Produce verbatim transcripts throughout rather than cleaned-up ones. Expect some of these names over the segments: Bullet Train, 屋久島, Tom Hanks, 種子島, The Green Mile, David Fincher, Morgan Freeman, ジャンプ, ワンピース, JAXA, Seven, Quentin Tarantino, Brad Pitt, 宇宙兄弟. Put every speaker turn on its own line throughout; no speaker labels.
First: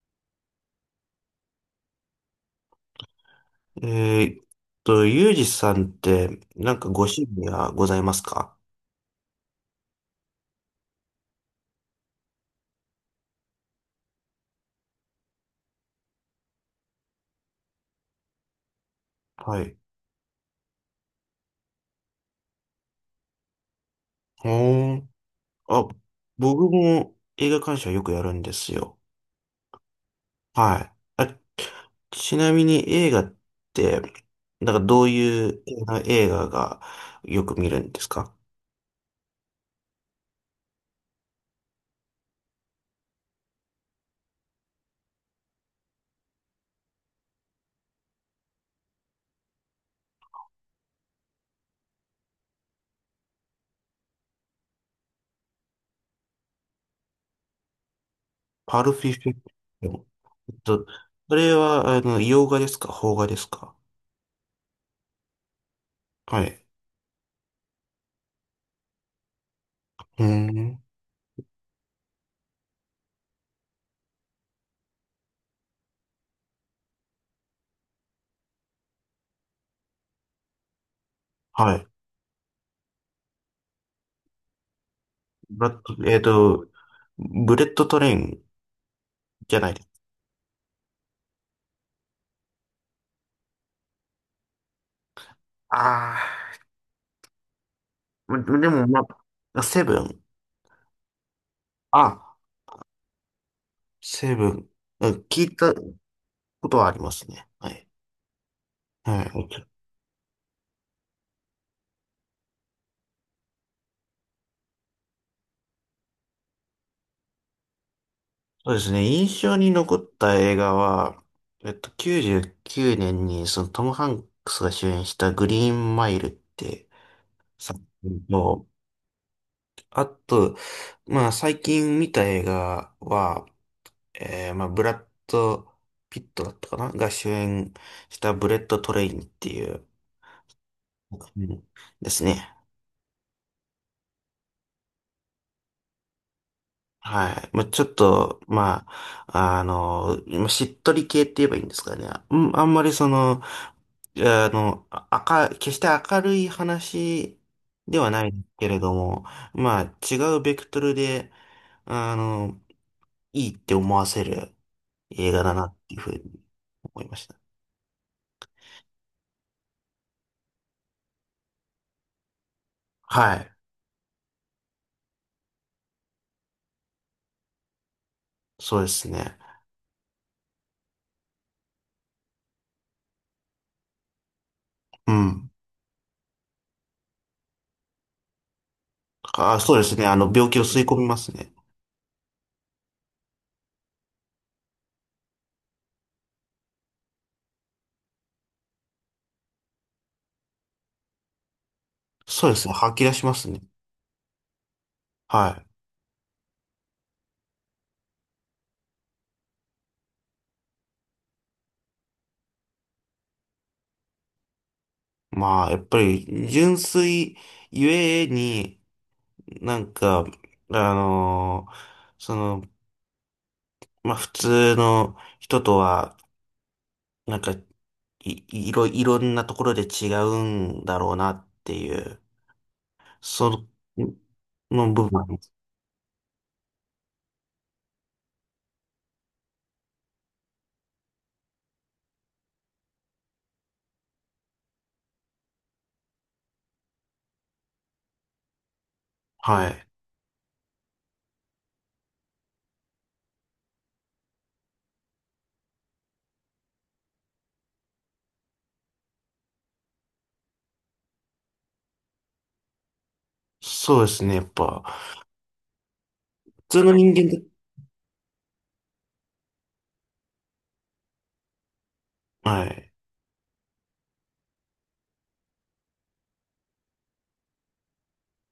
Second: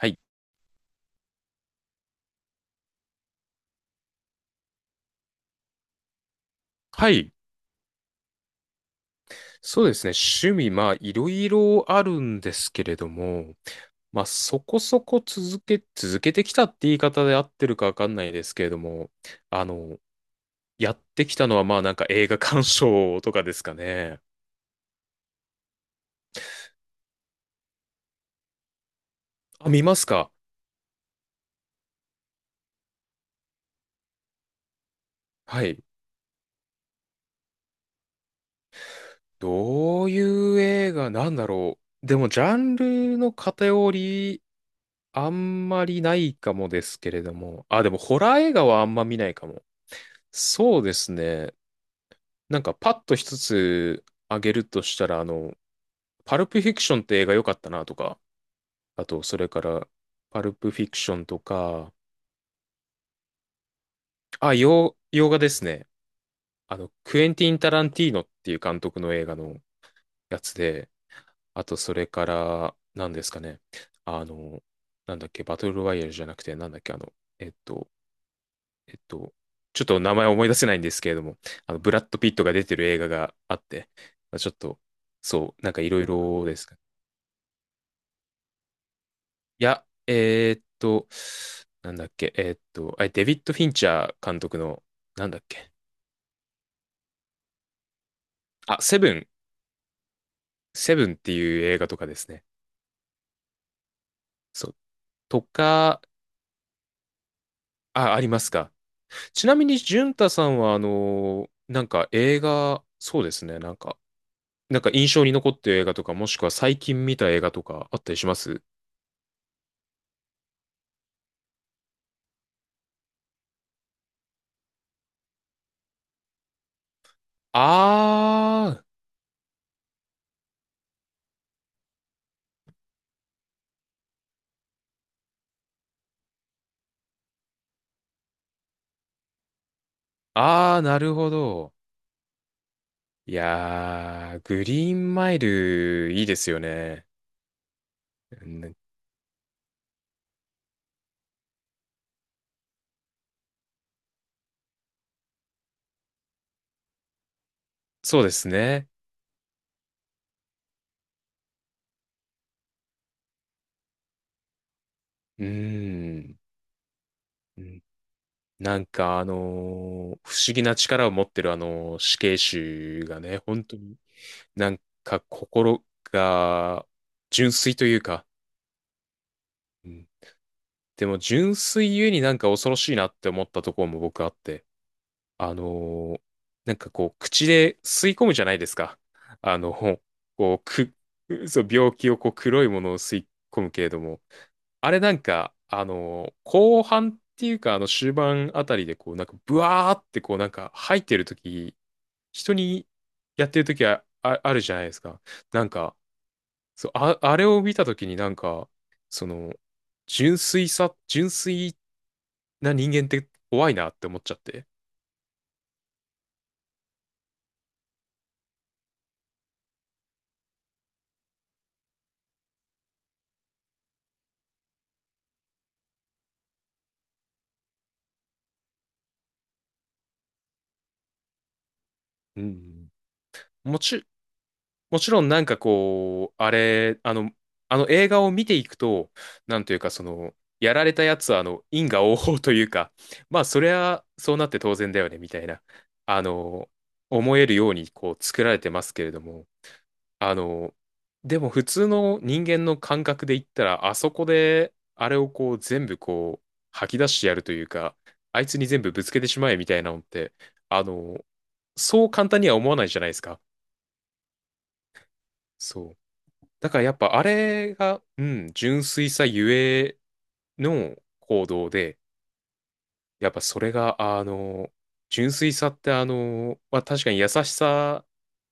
はい。
えーっと、ユージさんって、なんかご
は
趣
い。
味はございますか？
そうですね。趣味、まあ、いろいろあるんですけれども、まあ、そこそこ続け、続けてきたって言い方で合ってるかわかんないですけれども、
は
あ
い。
の、やってきたのは、まあ、なんか映画鑑賞とかですかね。
ほーん。あ、僕も映画鑑賞よくやるんですよ。
あ、見ますか？
はい。あ、ちなみに映画って、なんかどうい
は
う
い。
映画がよく見るんですか？
どういう映画なんだろう。でも、ジャンルの偏り、あんまりないかもですけれども。あ、でも、ホラー映画はあんま見ないかも。そうですね。なんかパッと一つ挙げるとしたら、あの、パルプフィクションって映画良かったなとか、
パルフ
あ
ィ
と、
フィ
それか
え
ら、
っ
パルプフ
と、
ィクション
そ
と
れは、
か、
あの、洋画ですか邦画ですか？
あ、洋、洋画ですね。
はい。
あの、クエンティン・タランティーノっていう監督の映画の
うー
やつ
ん。
で、あと、それから、何ですかね。あの、なんだっけ、バトルロワイヤルじゃなくて、なんだっけ、あの、えっと、えっと、ちょっと名前思い出せないんですけれども、あ
は
の、
い。
ブラッド・ピットが出てる映画があって、まあちょっと、そう、
ブ
な
ラ
んか
ッ
いろ
ド
い
えっ
ろで
と、
す。
ブレッドトレインじゃ
い
ないで
や、
す。
えーっと、なんだっけ、えーっと、あれ、デビッド・フィンチャー監督の、なんだっけ、
ああ。まで
あ、
も、
セ
ま
ブン、
あ、セブン。
セブンっていう映画とかです
あ、
ね。
セブン。
そう。
うん、
と
聞いた
か、
ことはありますね。はい。
あ、ありますか。
は
ちなみ
い。
に、淳太さんは、あのー、なんか映画、そうですね、なんか、なんか印象に残ってる映画とか、もしくは最近見た映画とかあったりします？
そうですね。印象に残った映画は、えっと、きゅうじゅうきゅうねんに、そのトム・ハンクスが主演したグリーンマイルって作品と、
あー、
あと、まあ、最近見た映画は、えーまあ、ブラッド・ピットだったかなが主演したブレット・トレインっていう
あー、なる
作
ほ
品
ど。
ですね。
いやー、グリーンマイル、いいですよね。
はい。まあ、ちょっと、
うん。
まあ、あの、まあしっとり系って言えばいいんですかね。うん、あんまりその、あの、あか、決して明るい話では
そう
な
で
い
す
けれ
ね。
ども、まあ、違うベクトルで、あの、いいって思わせる映
う
画
ー
だなっていうふう
ん。
に思いました。
うん。なんかあのー不思議な力を持ってるあの死刑囚が
は
ね、
い。
本当になんか心が純粋というか、
そうですね。
うん。でも純粋ゆえになんか恐ろしいなって思ったところも僕あって、
うん。
あのーなんかこう、口で吸い込むじゃないですか。
あ、
あ
そ
の、
うですね。あの、病
こ
気を
う、
吸い込
く、
みます ね。
そう、病気をこう、黒いものを吸い込むけれども、あれなんか、あのー後半っていうか、あの、終盤あたりでこう、なんか、ブワーってこう、なんか、吐いてるとき、
そう
人
ですね。
に
吐き出しま
や
す
って
ね。
るときは、あ、あるじゃないですか。な
は
んか、そう、あ、あれを見たときになんか、その、純粋さ、純粋な人間って怖いなって思っちゃって。
い。まあ、やっぱり、純粋ゆえに、なんか、あのーその、まあ、普通の人とは、なんか、い、いろ、いろんなところで違うんだろうなっていう、
うん。
その、
もち、
の
も
部
ちろん
分。
なんかこう、あれ、あの、あの映画を見ていくと、なんというかその、やられたやつはあの、因果応報というか、まあそりゃそうなって当然だよね、みたいな、あの、思えるようにこう作られてますけれども、
はい。
あの、でも普通の人間の感覚で言ったら、あそこで、あれをこう全部こう、吐き出してやるというか、あいつに全部ぶつけてしまえみたいなのって、あの、そう簡単には思わないじゃないですか。
そうですね、やっぱ。
そう。
普
だか
通
らや
の
っ
人
ぱあ
間で、
れが、うん、純粋さゆえの行動で、
はい。
やっぱそれが、あの、純粋さってあの、まあ、確かに優しさ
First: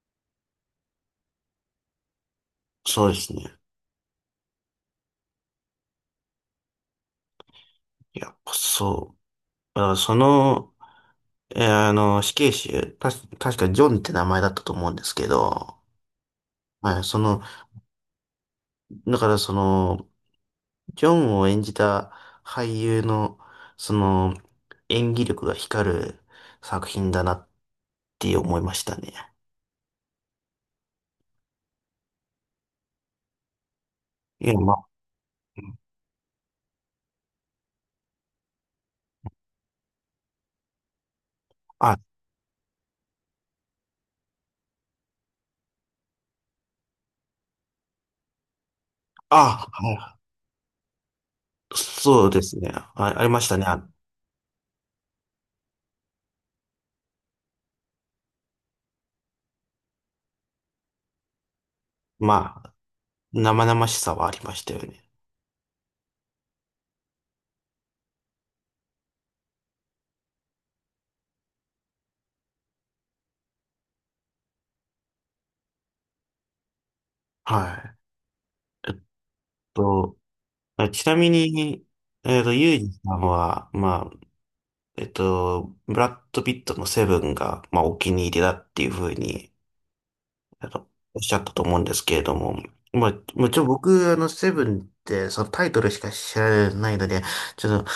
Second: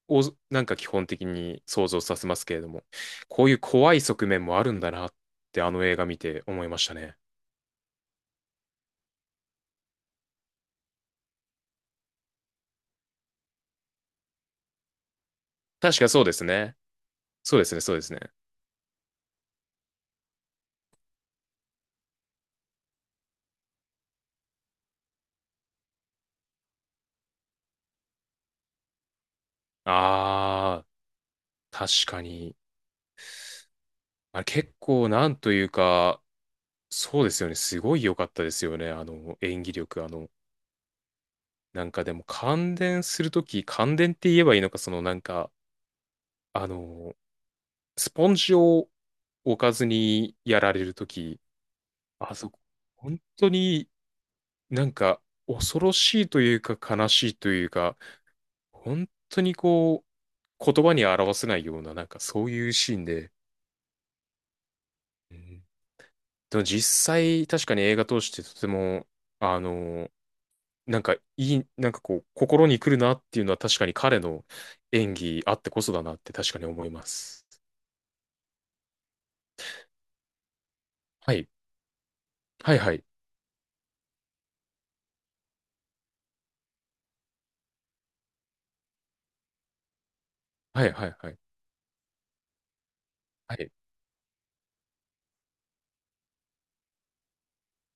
をなんか基本的に想像させますけれども、
そうです
こうい
ね。
う怖い側面もあるんだなってあの映画見て思いましたね。
やっぱそう。だからその、えーあの、死刑囚、たし、確かジョンって名前だったと思うんですけど、
確かそうですね。
はい、その、
そうですね、そうですね。
だからその、ジョンを演じた俳優の、その、演技力が光る作品だなって思いましたね。
あー、確かに。あれ
いや、
結
ま
構なんというか、そうですよね。すごい良かったですよね。あの、演技力、あの、なん
あ、あ、
かでも感電するとき、感電って言えばいいのか、そのなんか、あの、スポンジを置
あ、
かず
は
にやられるとき、
い、そう
あ
で
そ
す
こ、
ね。あ、
本
ありまし
当
たね。あ
になんか恐ろしいというか悲しいというか、本当にこう、言葉に表せないような、なんかそう
ま
い
あ、
うシーンで、
生々しさはありましたよね。
うん。でも実際確かに映画通してとても、あの、なんかいい、なんかこう、心に来るなっていうのは確かに彼の演技あってこそだなって確かに思います。
はい。えっと、あちなみ
はい。
に、えっと、ユ
は
ー
いは
ジ
い。
さんは、まあ、えっと、ブラッド・ピットのセブンが、まあ、お気に入りだっていうふうにあ
は
の
いはい
おっ
は
しゃ
い。
ったと思うんですけれども、まあ、も
は
ちろん
い。
僕、あの、セブンって、そのタイトルしか知らないので、ちょっと、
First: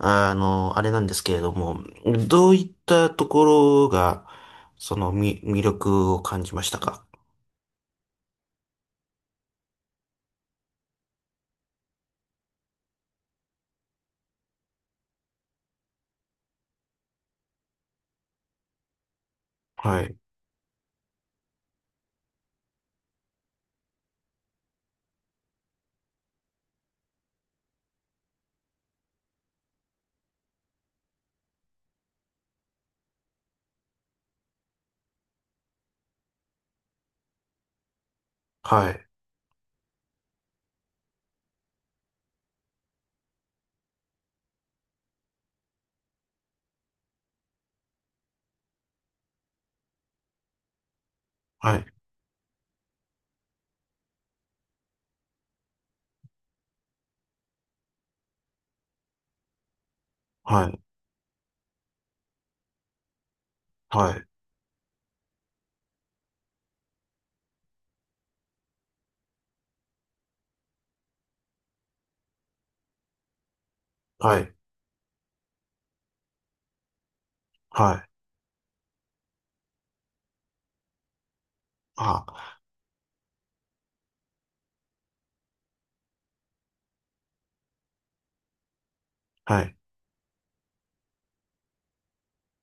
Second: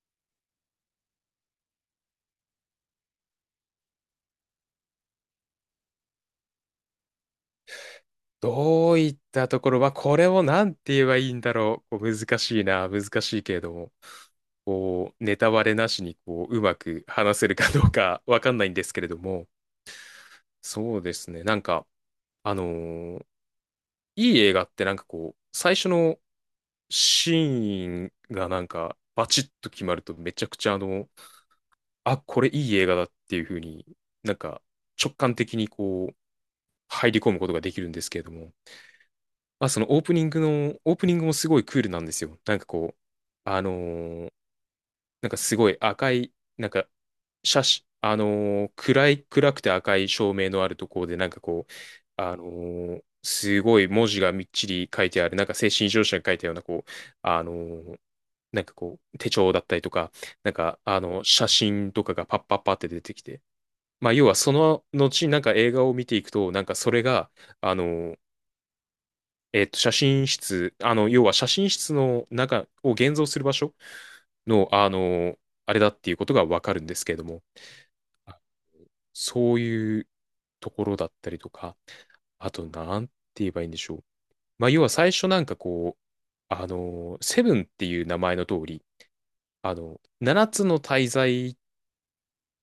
あの、あれなんですけれども、どういったところが、その、み、魅力を感じましたか？
どういったところは、これをなんて言えばいいんだろう。こう難しいな、難しいけれども、こう、ネタバレなしに、こう、うまく話せるかどうか わかんないんですけれども、
はい、
そうですね。なんか、あのーいい映画ってなんかこう、最初のシーンがなんか、バチッと決まるとめちゃくちゃあの、あ、これいい映画だっていう風になんか直感的にこう、入り込むことができるんですけれども、
はい、
まあ、そのオープニングの、オープニングもすごいクールなんですよ。なんかこう、あのーなんかすごい赤い、なんか、写真、あのー暗い、暗くて赤い照明のあるところで、なんかこう、
はい、
あのーすごい文字がみっちり書いてある、なんか精神異常者が書いたような、こう、あのーなんかこう、手帳だったりとか、なん
は
か、
い、
あの、写真とかがパッパッパって出てきて、ま
は
あ、要
い、
はその後、なんか映画を見ていくと、なんかそれが、あのえっと、写真室、あの、要は写真室の中を現像する場所
はい、
の、あの、あれだっていうことがわかるんですけれども、
はい、
あそういうところだったりとか、あ
あ、
と、なんて言えばいいんでしょう。まあ、要は最初なんかこう、あの、セブンっていう名前の通り、
は
あ
い、
の、七つの大罪っ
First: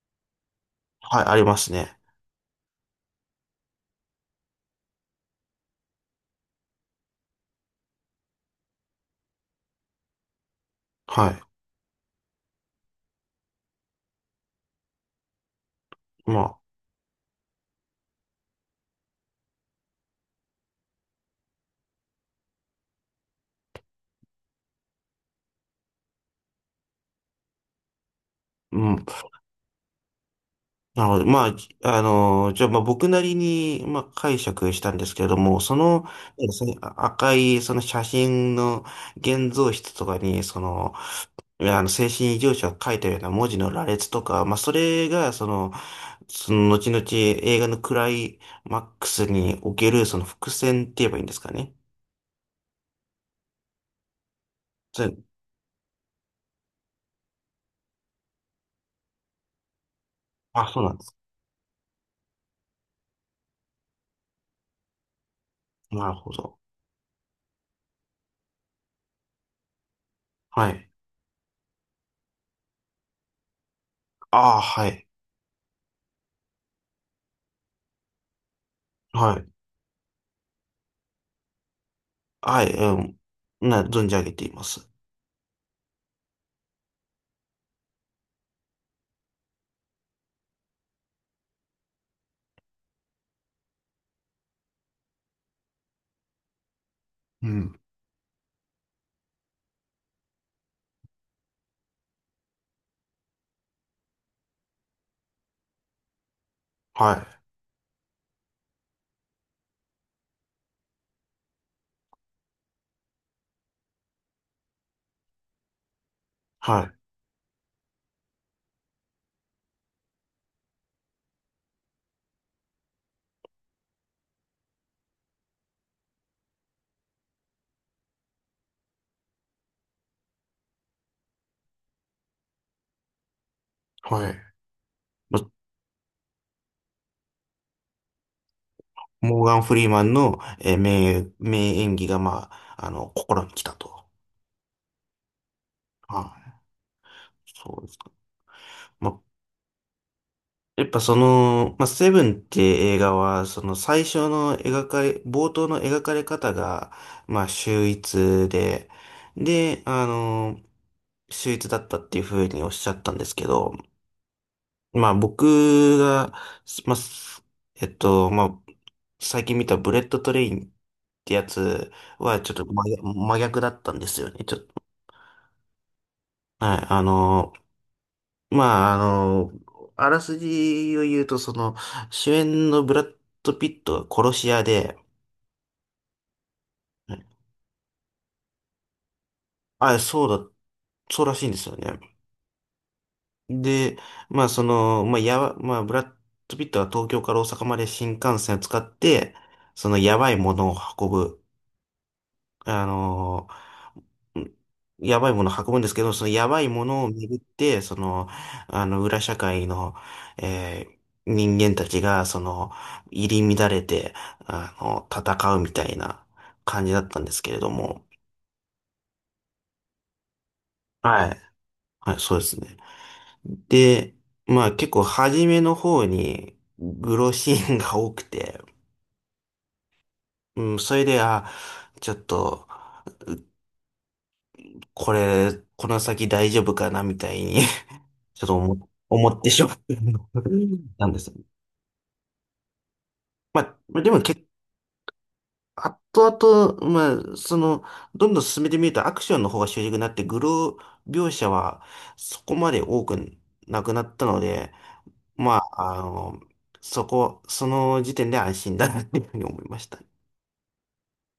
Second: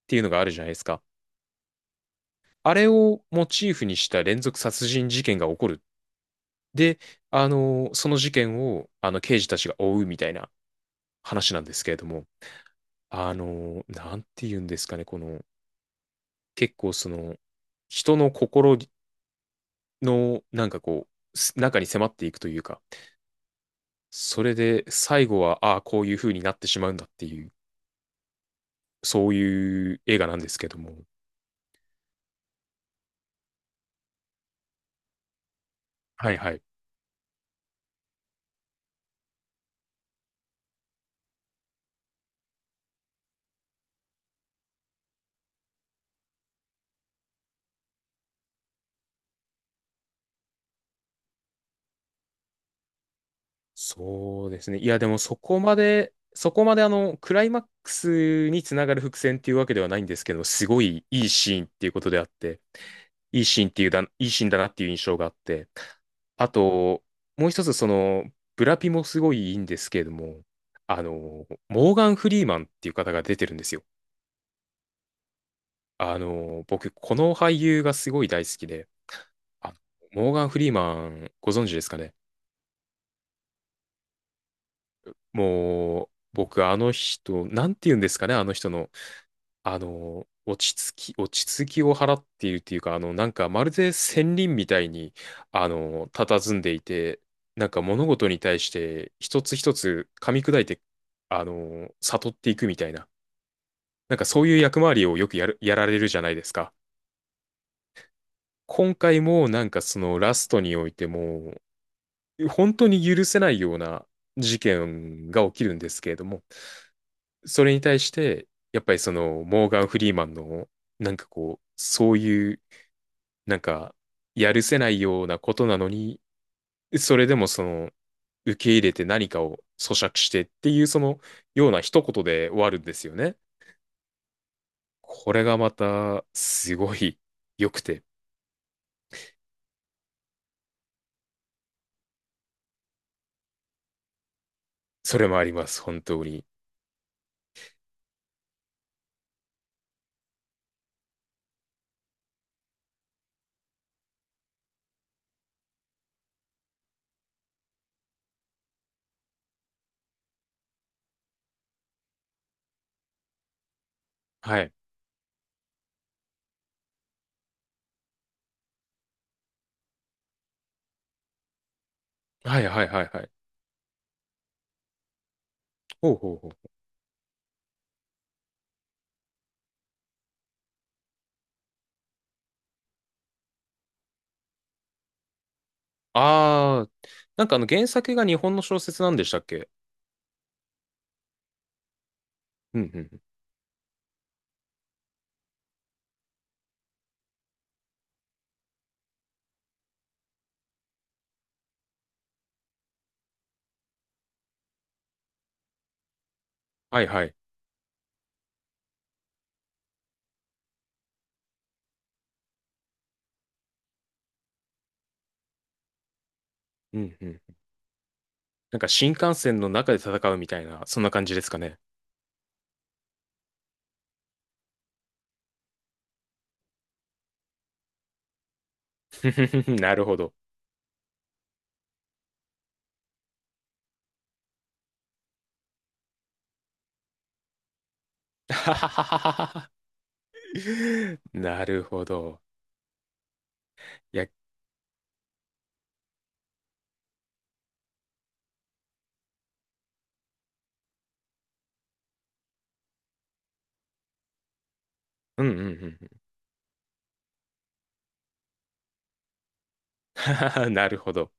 ていうのがあるじゃないですか。
はい、ありますね。
あれをモチーフにした連続殺人事件が起こる。で、あの、その事件を、あの、刑事たちが追うみたいな
は
話なんですけれども、あの、なんて言うんですかね、この、
い。まあ、
結構その、人の心の、なんかこう、す中に迫っていくというか、それで最後は、ああ、こういう風になってしまうんだっていう、
うん。
そういう映画なんですけども、
なのでまあ、じあのじゃあ、まあ、僕なりに、まあ、解釈したんですけれども、その、
はいはい。
そのあ赤い、その写真の現像室とかに、その、いやあの、精神異常者を書いたような文字の羅列とか、まあ、それが、その、その、後々映画のクライマックスにおける、その伏線って言えばいいんですかね？
そうですね。いや、
そ
で
れ
もそこまで、そこまであの、クライマックスにつながる伏線っていうわけではないんですけど、す
あ、そ
ご
うなんで
い
す。
いいシーンっていうことであって、いいシーンっていうだ、いいシーンだなっていう印象があって、
なるほ
あ
ど。
と、もう一つその、ブラピもすごいいいんですけれども、
はい。
あの、モーガン・フリーマンっていう方が出てるんですよ。
ああ、はい。
あの、僕、この俳優がすごい大好きで、
はい。
あモーガン・フリーマン、ご存知ですかね？
はい、うん。な、存じ上げています。
もう、僕、あの人、なんて言うんですかね、あの人の。あの、落ち着き、落ち着きを払っているっていうか、あの、なんかまるで仙人みたいに、あの、佇んでいて、
う
なん
ん。
か物事に対して一つ一つ噛み砕いて、あの、悟っていくみたいな、なんかそういう役回りをよくやる、やられるじゃないですか。
はい。
今回もなんかそのラストにおいても、本当に許せないような事件が起きるんですけれども、
はい。
それに対して、やっぱりそのモーガン・フリーマンの、なんかこう、そういうなんか、やるせないようなことなのに、それでもその、受け入れて何かを咀嚼してっていう、その、ような一言で終わるんですよね。
はい。
こ
ま
れがまた、すごい良くて、
モーガン・フリーマンの、えー名、名演技が、まあ、あの、心に来たと。
それもあります、本当
は
に。
い。そうですか。まあ、やっぱその、まあ、セブンって映画は、その最初の描かれ、冒頭の描かれ方が、まあ、秀逸で、で、あの、秀逸だったっていうふうにおっしゃったんですけど、
はい。
まあ僕が、まあ、すえっと、まあ最近見たブレッドトレインってやつはちょっ
は
と
い
真
はいは
逆、
いはい。
真逆だったんですよね。ちょっと、
ほうほうほう。
はい、あの、まあ、あの、あらすじを言うと、その、主演のブラッド・ピットが殺し屋で、
あー、なんかあの原作が日本の小説なんでしたっけ？
あ、そうだ、そうらしいんですよね。
うんうんうん。
で、まあ、その、まあ、やば、まあ、ブラッド・ピットは東京から大阪まで新幹線を使って、その、やばいものを運ぶ、あのやばいものを運ぶんですけど、そのやばいも
は
の
い
を
はい。
巡って、その、あの、裏社会の、えー人間たちが、その、入り乱れて、あの、戦うみたいな感じ
う
だっ
ん
たん
う
ですけ
ん。
れども、
なんか新幹線の中で戦うみたいな、そんな感
は
じ
い。
ですかね。
はい、そうですね。で、まあ結構初めの方に、グロシーンが多くて、
ふふふ。なるほど。
うん、それで、あ、ちょっと、これ、この先大丈夫かな、みたいに ちょっと思思ってし まっ たんです。
なるほど。
まあ、で
い
も
や、
結構、後々、まあ、その、どんどん進めてみるとアクションの方が主軸になって、グロー描写はそこまで多くなくなったので、
うんう
ま
んう
あ、あ
ん
の、そこ、その時点で安心だなっていうふうに思いました。
うん。なるほど。